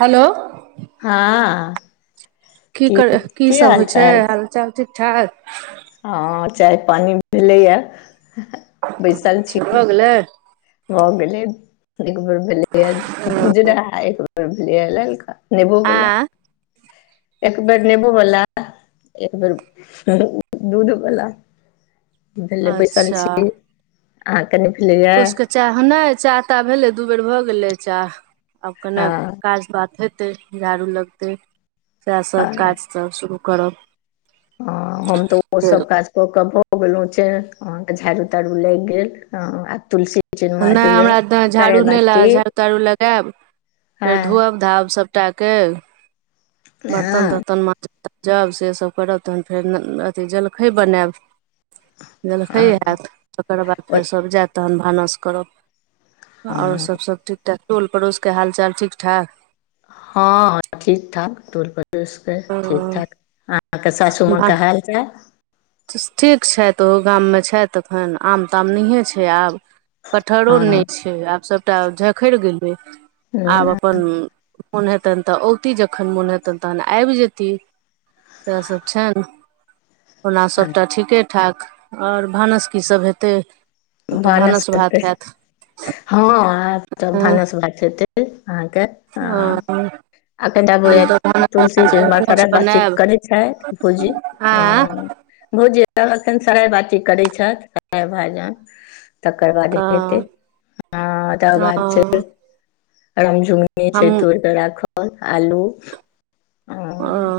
Hello. हँ। की करै की कीसभ हाल होइ चाल छैय हालचाल ठीक ठाक। हँ चाय पानि भेलैए। से भऽ गेलै। भऽ गेलै एक बेर भेलै उजरा एक बेर भेलै ललका। नेबो बला। आँ एक बेर नेबो वला एक बेर दूध वला। हुनका लेल बैसल अच्छा छी अहाँ के नहि भेलैया। पुरुषके चाह नहि चाह ता भेले दू बेर भऽ गेलै चाह आब कने हँ काज बात हे ते झाड़ू लगते सएह सब काज सब शुरू करब। ह हम तऽ ओ फेर सब काज क के भऽ गेलो चेहं झाड़ू ताड़ू लागि गेल आ तुलसी चिन्मार नहि होइया हमरा तऽ झाड़ू नहि करेबाती लागत झाड़ू ताड़ू लगायब फेर हँ धोअब धाब सब कटा के बर्तन हँ तर्तन माज जाब से सब करब तहन फेर अथी जलखै बनायब। देलखै हएैत हँ तकर बाद फेर सभ जायत तहन भानस करब। आओरो हँ सब सब ठीकठाक टोल पड़ोसके हाल चाल ठीक ठाक। हँ हँ ठीक ठाक टोल पड़ोस ते ठीक ठाक अहाँके सासु माँके धान हाल च ठीक छथि तऽ ओहो गाममे छथिखन आम ताम नहिए छैय आब। कटहरो हँ नहि छैय आब सभटा झखरि गेलै आब अ पन मोन हेतनि तऽ औती जखन मोन हेतनि तखन आबि जेती। सएह सब छैन। ओना सभटा ठीके ठाक आओर भानस की सभ हेतै। आब तऽ भानस भात हयैत। हँ आब तऽ भानस भात खेतै अहाँके हँ। हम आखनि तऽब तऽ भानस बनायब तुलसी चमार अरिकोंच सारा बातचीत बनायब करै छै भूजी आँ हँ। भोजी एखन सराय बाटी करै छैथ सराइ भाजन। तकर बादे हेतै ह तकर बाद अ फेर रम झुगनी छैय तोड़िके राखल आलू ओ हँ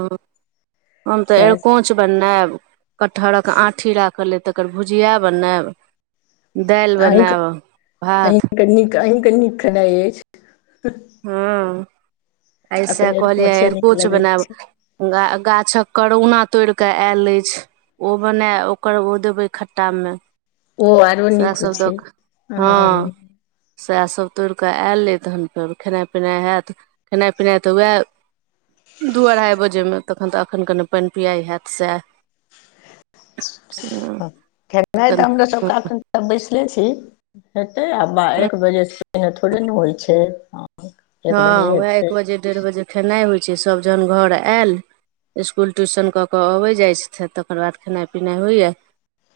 हम त सएह अरकोच बनैब कटहरक आँठी राख ल अय तकर भुजिया बनैब दाइल बनैब भात त अहींके नीक खेनाइ अछि। हँ आय सेह अखन कहलियै आय अरिकोंचे नीक अरिकोंच लगै बनैब। छै गा गाछक करोना तोइड़ कऽ आयल अइछ। ओ बना ओकर ओ देबै खट्टामे। ओ आरो नीक होइ सएहसभ दऽ छै क हँ। सएह सब तोड़िके आयल अय तहन फेर खेनाइ पिनाइ हैत खेनाइ पिनाइ तऽ वएह दू अढ़ाइ बजेमे तखन त अखैन कनि पइन पिआइ हैत सेह। खेनाइ तऽ हमरो सब कनि क अखन सब बैसले छी हेतै आ बा एक बजेसँ पहिने थोड़े ने होइ छैय। हँ वेह एक बजे डेढ़ बजे खेनाइ होइ छैय सब जहैन घर ऐल इसकुल ट्यूशन क क अबै जाइ छथिन तकर बाद खेनाइ पिनाइ होइए।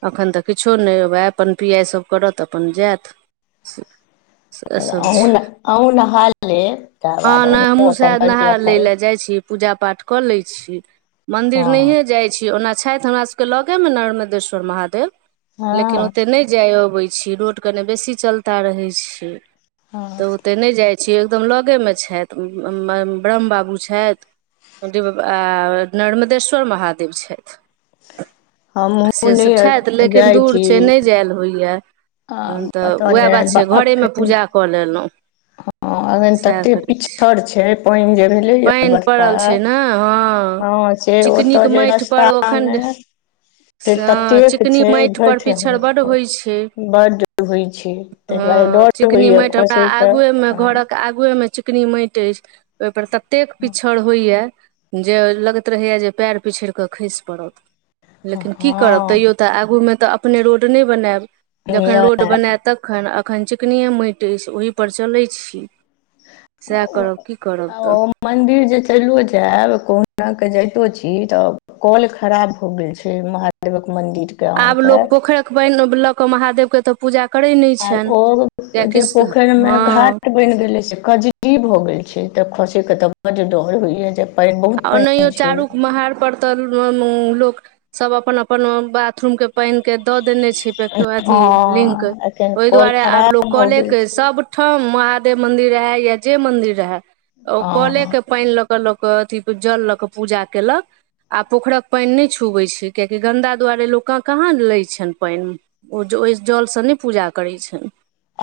अखैन त किछो नै वएह पइन पिआइ सभ करत अपन जैत से। अहुँ-अहुँ नहा लेब। तकर हँ बाद नय हमु अहूँ अपन सेह नहा परकिया लै करब लए जाइ छी। पूजा-पाठ कऽ लै छी। मन्दिर हँ नहिए जाय छी ओना छैथ हमरा के लगेमे नर्मदेश्वर महादेव। हँ। लेकिन ओते नै जय अबैत रहै छी रोड कने बेसी चलता रहै छैय। त हँ ओते नै जाइ छी एकदम लगेमे छैथ ब ब्रह्म बाबू छैथ आ नर्मदेश्वर महादेव छैथ। हमहूँ से सब छैथ नहि लेकिन जाइ दूर छी छैय नै जैल होइए। तखन त एतऽ उहे बात नहि छैय घरेमे पूजा कऽ लेलौं। ह अखैन तते पिछड़ छैय पाइन जे भेलये पानि पड़ल छै बरसात ने हँ से ओतऽ चिकनीक जे माटि पर एखन रस्तामे से ततेक चिकनी छैय माटि भइर पर पिछड़ बड्ड ठेहुन होइ छै बड्ड होइ छैय। तय दुआरे डर त होइये खसयकेऽ। हमर घरके आगुए में चिकनी माइट अइछ ओय पर ततेक पिछड़ होइया जे लगैत रहैया जे पैर पिछड़ क खइस पड़त। लेकिन की करब तैयो त आगूमे त अपने रोड नै बनैब जखन रोड नहि बनैत त तखन अखन चिकनिये माइट अइछ ओहिपर चलै छी। सएह करब की करब त। ओ मन्दिर जे चैलो जैब कहुनाके जाइतो छी तब कऽल खराब भ गेल छैय महादेवक मंदिरके आब लोक पोखरक पाइन ल के महादेवके त पूजा करय नै आ ओ जे पोखैरमे हँ घाट बइन गेलै से कजरी भ गेल छैय त खसैके त बड डर होइये जे पानि बहुत आ ओनहियो पानि छै चारूक महार पर त लोक सब अपन- अपन बाथरूमके पाइन के द देने छैय। प्रतिवाचि लिंक हँ एखन ओय कॉल दुआरे आब लोक खराब भऽ कलेलकय गेल के छै सब ठाम महादेव मंदिर रहे या जे मंदिर रहे ओ कले हँ के पइन ल के लोक के अथी औइ जल लऽ कऽ पूजा केलक आ पोखरिक पाइन नय छुबैत छै कियकि गन्दा दुआरे लोक के कहाँ लैय छइन पाइन ओ ज ओहि जलसँ नय पूजा करैत छइन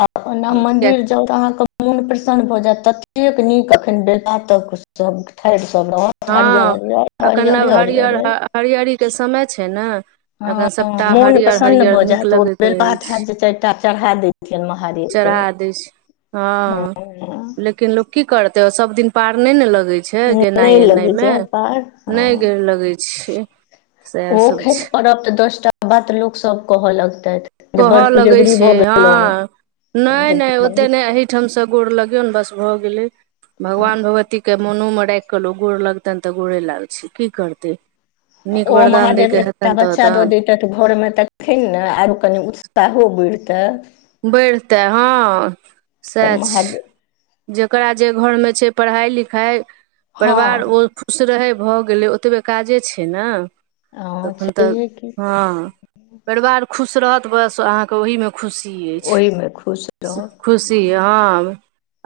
आ फो ना मन्दिर चाउर अहाँ के मोन प्रसन्न भ जायत ततेक नीक अखन बैलपात त सब ठाढ़र सब रहत बर गर्मी अइ तऽ अरे-अरे अरे अरे हरियरीके समय छैय ना हँ मोन प्रसन्न भऽ जायत ओ लगैत बेल रहै पात छै हैत जे चाइर टा चढ़ा दिई जय महादेव क चढ़ा दै छै हँ लेकिन लोक की करतैय सभदिन पार नय नेपार लगैत छैय गेनाइ एना [unintelligible] ओ छै सएह सब खस छै पब तऽ दसटा बात लोक सब कहऽ लगत जे बड़ पुजगरी भऽ गेलऊ नय नय ओतेक नय एहठामसँ गोर लगियौन बस भऽ गेलैय हँ भगवान भगवतीके के मोनो में राइख कऽ गोड़ लगतइन तऽ गोड़े लाग छी की करतैय ओ महादेव एकटा तऽ बच्चााद देअ घर मे तैखथि नै आरो कनि उत्साहो बढ़तै बढ़तै हँ तऽ सएह महादेव छैय जकरा जे घरमे छैय पढ़ाइ लिखाइ परिवार हँ ओ खुश रहैय भऽ गेलै ओतबे काजे छैय ना। हँ तखन तऽ छैहे की हँ परिवार खुश रहत बस अहाँके ओहीमे खुशी खुशी ओहिमे खुश अइछ खुशी रहब हा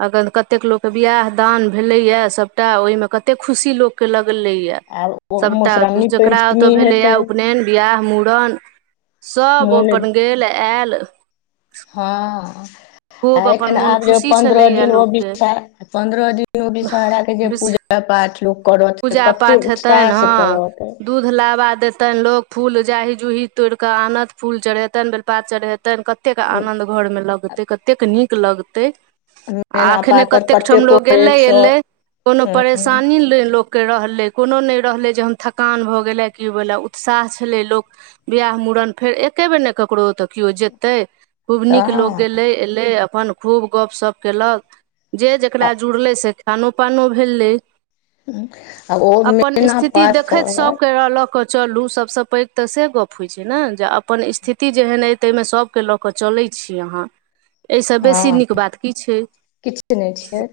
अखन कतेक लोक बियाह दान भेलैएयै सभटा ओहिमे कतेक खुशी लोकके लगलैए यै आब ओ सभटा मधुश्रावणी जकरा ओत पञ्चमी भेलैए हेतै उपनैन बियाह मुड़न सब मोन अपन गेल आएल हँ आ खूब अपन एखन मोन आब जे खुशी पन्द्रह छलैए दिन ओ लोकके विषारा पन्द्रह दिन ओ विषहराके जे बिस पूजा पूजा पाठ लोक करत पूजा कते पाठ उत्साह हेतनि सऽ हँ करत तइ दूध लाबा देताइन लोग फूल जाही जूही तोड़ कऽ आनत फूल चढ़ेैतइन बेलपात चढ़ेैतइन क कतेक आनद घर मे लगतैय कतेक नीक लगतैय आ मेना एखने पात पर कतेक ठाम कतेको लोक एक गेलैय एलैय सए कोनो परेशानी नय लोक के रहलैय कोनो नय रहलैय जे हम थकान भऽ गेलैय कि भेलए उत्साह छलैय लोक वियाह मूड़न फेर एक्के बेर नय लोक ककरो तऽ किओ जेयतैय खूब नीक लोक गैलय एलैय अपन खूब गप्पशप्प केलक। जे हँ जकरा जुड़लैय से खानो पानो भेलैय आ ओ अपन मैना स्थिति पात देखैत पर सभके रहलक केऽ चलू सभसँ पैघ तऽ से गप होइत छैय ना जे अपन स्थिति जेहन अइ तइमे सभ सबके लऽ कऽ चलैय छी अहाँ एहिसँ बेसी हँ नीक बात की छै हूँ किछ नय छय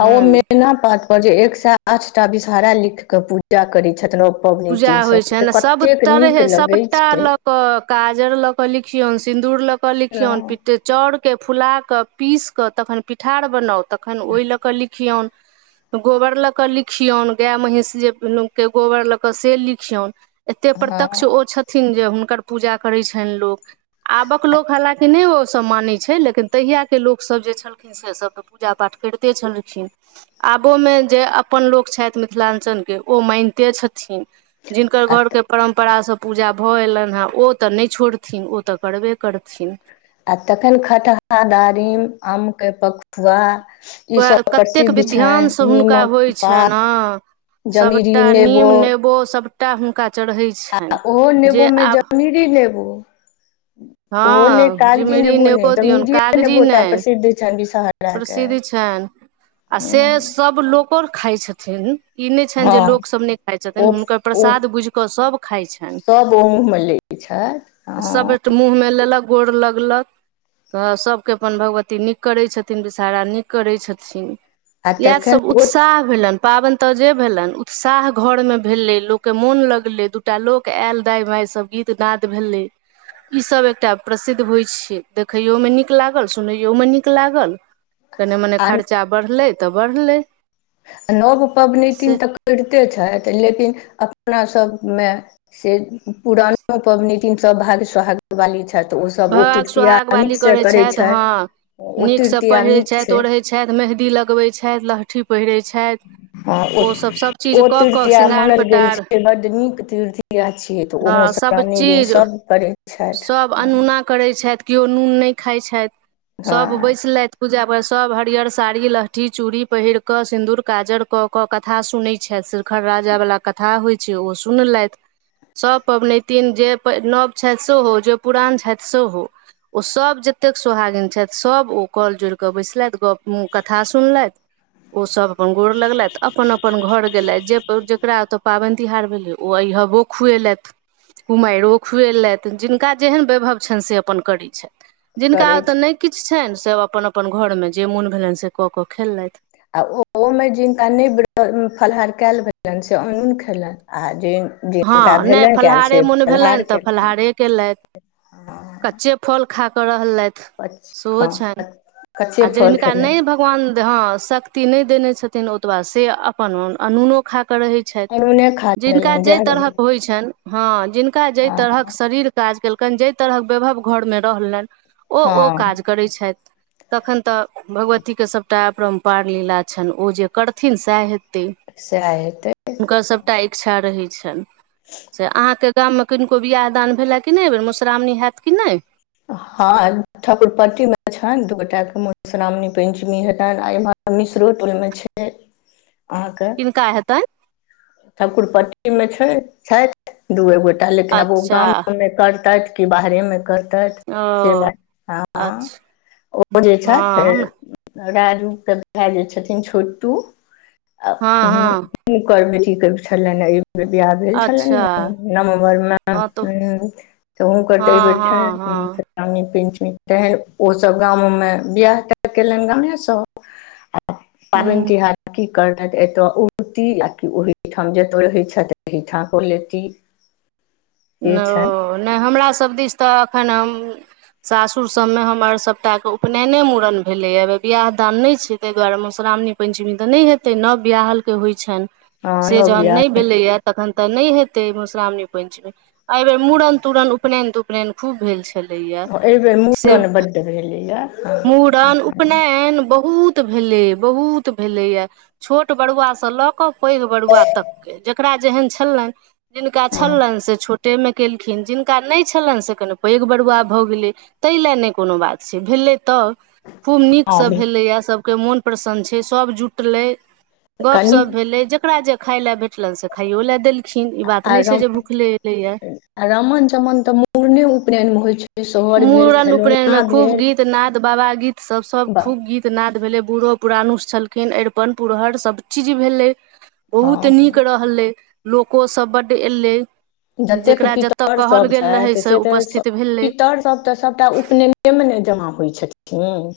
आ ओ मैना पात अपन जे [unintelligible] एक सै आठ टा बिषहाररा लिख कऽ पूजा करैत छथिन ओ पूजा पबनैतिन होइ सब से छइन सभ कतेक नीक तरहे लगै सभटा छै लऽ कऽ काजर लऽ कऽ लिखियौन सिन्दूर लऽ कऽ लिखियौन हँ चाउरके फुलााकऽ पीस कऽ तखन पिठार बनाउ तखन ओय लऽ कऽ लिखियौन गोबर लऽ कऽ लिखियौन गैय महींष जे के गोबर लऽ कऽ से लिखियौन एते प्रत्यक्ष ओ छथिन जे हुनकर पूजा करै छइन लोको आबक लोक हलााँकि नइ ओसभ मानैत छै लेकिन तहियाके लोकसभ जे छलखिन से सभ तऽ, पूजा पाठ करिते छलखिन। आबो मे जे अपन लोक छइथ मिथिलाञ्चल के ओ मानिते छथि थिन जिनकर आ घरके परम्परा सँ पूजा भऽ, एयलईन हेँ ओ तऽ, नइ छोड़थिन ओ तऽ, करबे करथिन। आ तखन खटहा दारिम आमके पकुआ ई उए सब कतेक प्रसिद्ध छनि विध्यान सँ हुनका नीमक होइ छइन ना। पात जमीरी सभटा नेबो नीम नेबो सभटा हुनका चढ़ै छै आ ओहो नेेबो मे जमीरी नेेबो ओहो ने हँ कागजी जिमरी नेबो ने दियौन ज्मीरे कागजी नेबोटा नहि प्रसिद्ध छनि विषहरा कै प्रसिद्ध छनि आ से सब लोकोर खाइ छथिन। ई नइ छइन जे लोक सब नहि खाइत ओ छथिन हुनकर प्रसाद बुझ कऽ सभ खाइत छइन। तब ओ मुँहमे ले। पुछै ह त मुँह मे लेलक गोर लगलक तऽ सभके अपन भगवती नीक करै छथिन, विषाहरा नीक करै छथिन। आ इएह तखन सब ओ उत्साह भेलइन पाबइन तऽ, जे भेलइन उत्साह घर मे भेलै लोक के मोन लगलै दू एकटा लोक आयल दाय माय सब गीत नाद भेलै। ई सब एकटा प्रसिद्ध होइ छै, देखैयोमे नीक लागल सुनैयौ मे नीक लागल कनि मने आ खर्चा बढ़लै तऽ, बढ़लै। नव पबनैतिन से तऽ, करिते छएथ लेकिन अपना सभ मे से पुरानो पबनतिन स भाग सहाग वाली छएथ ओसभ ओ भाग तृतीया सोहाग नीक बाली से करै करैत छथि छैथ। हँ ओ तृतीया आ नीक छै। छैथ मेहदी लगबैत छैथ, लहठी पहिरै छैथ। आ ओ - ओ तृतीय श्रृंगार मानल गेल पेटार छै, बड नीक तृतीय छियै। तऽ ओ हँ मधुश्रावणी दिन सभचीज सभ करै छइथ, सभ हँ अनोना करै छइथ, केओ नून नई खाइ छइथ सब हँ बैसलइथ पूजा पर सब हरियर साड़ी लहठी चूड़ी पहिर के सिन्दूर काजर क के कथा सुनै छैथ। खर राजा बला कथा होइ छै, ओ सुनलइथ सभ पबनैतिन जे प नव छइथ, सेहो हो जे पुरान छइथ, सेहो हो। ओसभ जतेक सोहागिन छइथ सभ ओ कल जोड़ि कऽ बैसलइथ गप मुँह कथा सुनलेथ। ओ सब अपन गोड़ लगलइथ अपन - अपन घर गेलइथ जे जेकरा ओतो पाबइन तिहार भेले ओ अहिबो खुएलत कुमाइरो खुएलत जिन हुनका जेहन वैभव छइन से अपन करैत छइथ, जिनका ओतऽ करैत नइ किछु छइन सभ अपन - अपन घरमे जे मोन भेलइन से कऽ, कऽ, खेललइथ आ ओइ मे जिनका नहि फलाहार कयल भेलइन से अंनुन खेलइन आ जै हँ नै फलाहारे मोन भेलइन तऽ, केलनि फलहारे केलइथ कच्चे फल खाकऽ, रहलइथ शो हो हँ छइन कच्चे आ फल जेदिनका नइ खेलथि भ पकवान ह शक्ति नै देने छथिन ओतबा से अपन अनूनो खा के रहे। अनुने खा लेलइन जेहन रहल होइ छइन ह जिनका जे तरहक हँ शरीर काज क कनि जै तरहक वैभव घरमे रहलनि, ओ, ओ काज हँ करैत छथि। तखैन तऽ भगवतीके सभटा अपरम्पार लीला छनि ओ जे करथिन सएह हेतै सैह हेतै। हुनकर सभटा इच्छा रहैत छनि, से अहाँके गाममे किनको बिआह दान भेले कि नहि एहिबेर मधुश्रावणी होयत कि नहि। हँ ठकुरपट्टी मे छनि, दू गोटा के मधुश्रावणी पंचमी हेतनि आ इमहर मिसरो टोल में छै अहाँके किनका हेतैन? ठकुरपट्टीमे छै छथि दू एक गोटा लेकिन आब ओ अच्छा गाममे करतैथ कि बाहरेमे कर तैथ ओ से नहि, अच्छा ओ जे हँ छथि हम राजू के भाय जे छथिन छोटू आ हँ हुन हँ सुनकर बेटी। की छलनि बियाह भेल अच्छा छलनि नवम्बर मे हँ तऽ त हुनकर ते हँ ऐरबेर हँ छैन्ह हँ नमी पंचमी तखैन ओसभ गामोमे बियाह तियाह केलनि गामे सं। पाबनि हुँ तिहार की करतैत एतऽ औतीह आकि ओहि ओहिठाम जतऽ रहै छथि ओहिठाम कऽ लेती। से नहि छनि ओ नहि हमरासभ दिस तऽ एखन हम सासुर सबमे हमर सभटा के उपनयने मूड़न भेलैए बिियाह दान नहि छै ताहि दुआरे मधुश्रावणी पञ्चमी तऽ नहि हेतै नव बियाहलके होइ छनि। हँ से नव जखन बियाह नहि भेलैये तखन तऽ नहि हेतै मधुश्रावणी पंचमी। एहि बेर मूड़न तूड़न उपनयन तुपनयन खूब भेल छै। एहि बेेर मूड़न बड भेलैये। मूड़न, उपनयन बहुत भेलै बहुत भेलैये छोट बड़ुआ से ल के पैघ बरुआ तक के जेकरा जेहन छलनि जिनका छलनि से छो टे नै केलखिन जिनका नहि छलनि से कनि पैघ बरुआ भऽ गेलै तै ले नै कोनो बात छै भेलै तऽ खूब नीकसँ भेलैए सभके मोन प्रसन्न छै सभ जुटलै गप्प कनि शप भेलै जेकरा जे खाय लए भेटलनि से खाइयो ले देलखिन खिन ई बात नहि छै जे भुखले एलैये। आ रमन चमन तऽ मुड़ने उपनयनमे होइ छै सोहर भेल खेलौना भेल। त नाद बाबा गीत सब, सब खूब गीत गीतनाद भेलै, बूढ़ो पुरानुस छलखिन, अरिपन पुरहर सब चीज भेलै। बहुत नीक हँ रहलै, लोकोसभ बढ अयलै। जतेक पितर सब छैथ से त, उपस्थित भेलै पितर सभ तऽ सभटा उपनयने मे ने जमा होइ छथिन।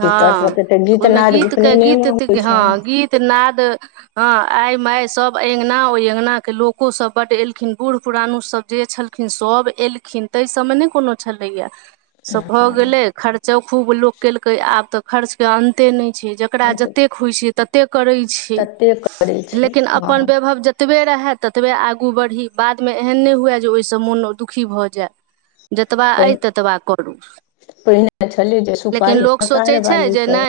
पितर सभके तऽ गीतनाद उपनयनेमे होइत छैन। त नाद हँ आइ माय सभ अंगना ओहि अङगना के लोको सब बड एलखिन बूढ़ पुरानो सब जे छलखिन खिन सभ एलखिन तै सभमे नहि कोनो छलैये। से भऽ गेलै हँ खर्चो खूब लोक केलकै, आब तऽ खर्चके अन्ते नहि छै। जकरा जतेक होइ छै ततेक करै छै, तते करै छै लेकिन अपन हँ वैभव जे जतबे रहै ततबे आगू बढ़ी, बादमे एहन नहि हुए जे ओहिसँ मोन दुखी भऽ जाय। जतबा अइ ततबा करू। पर इने छलल जे लेकिन सुपारी लोक सोचै कार छै जे बालिक। नहि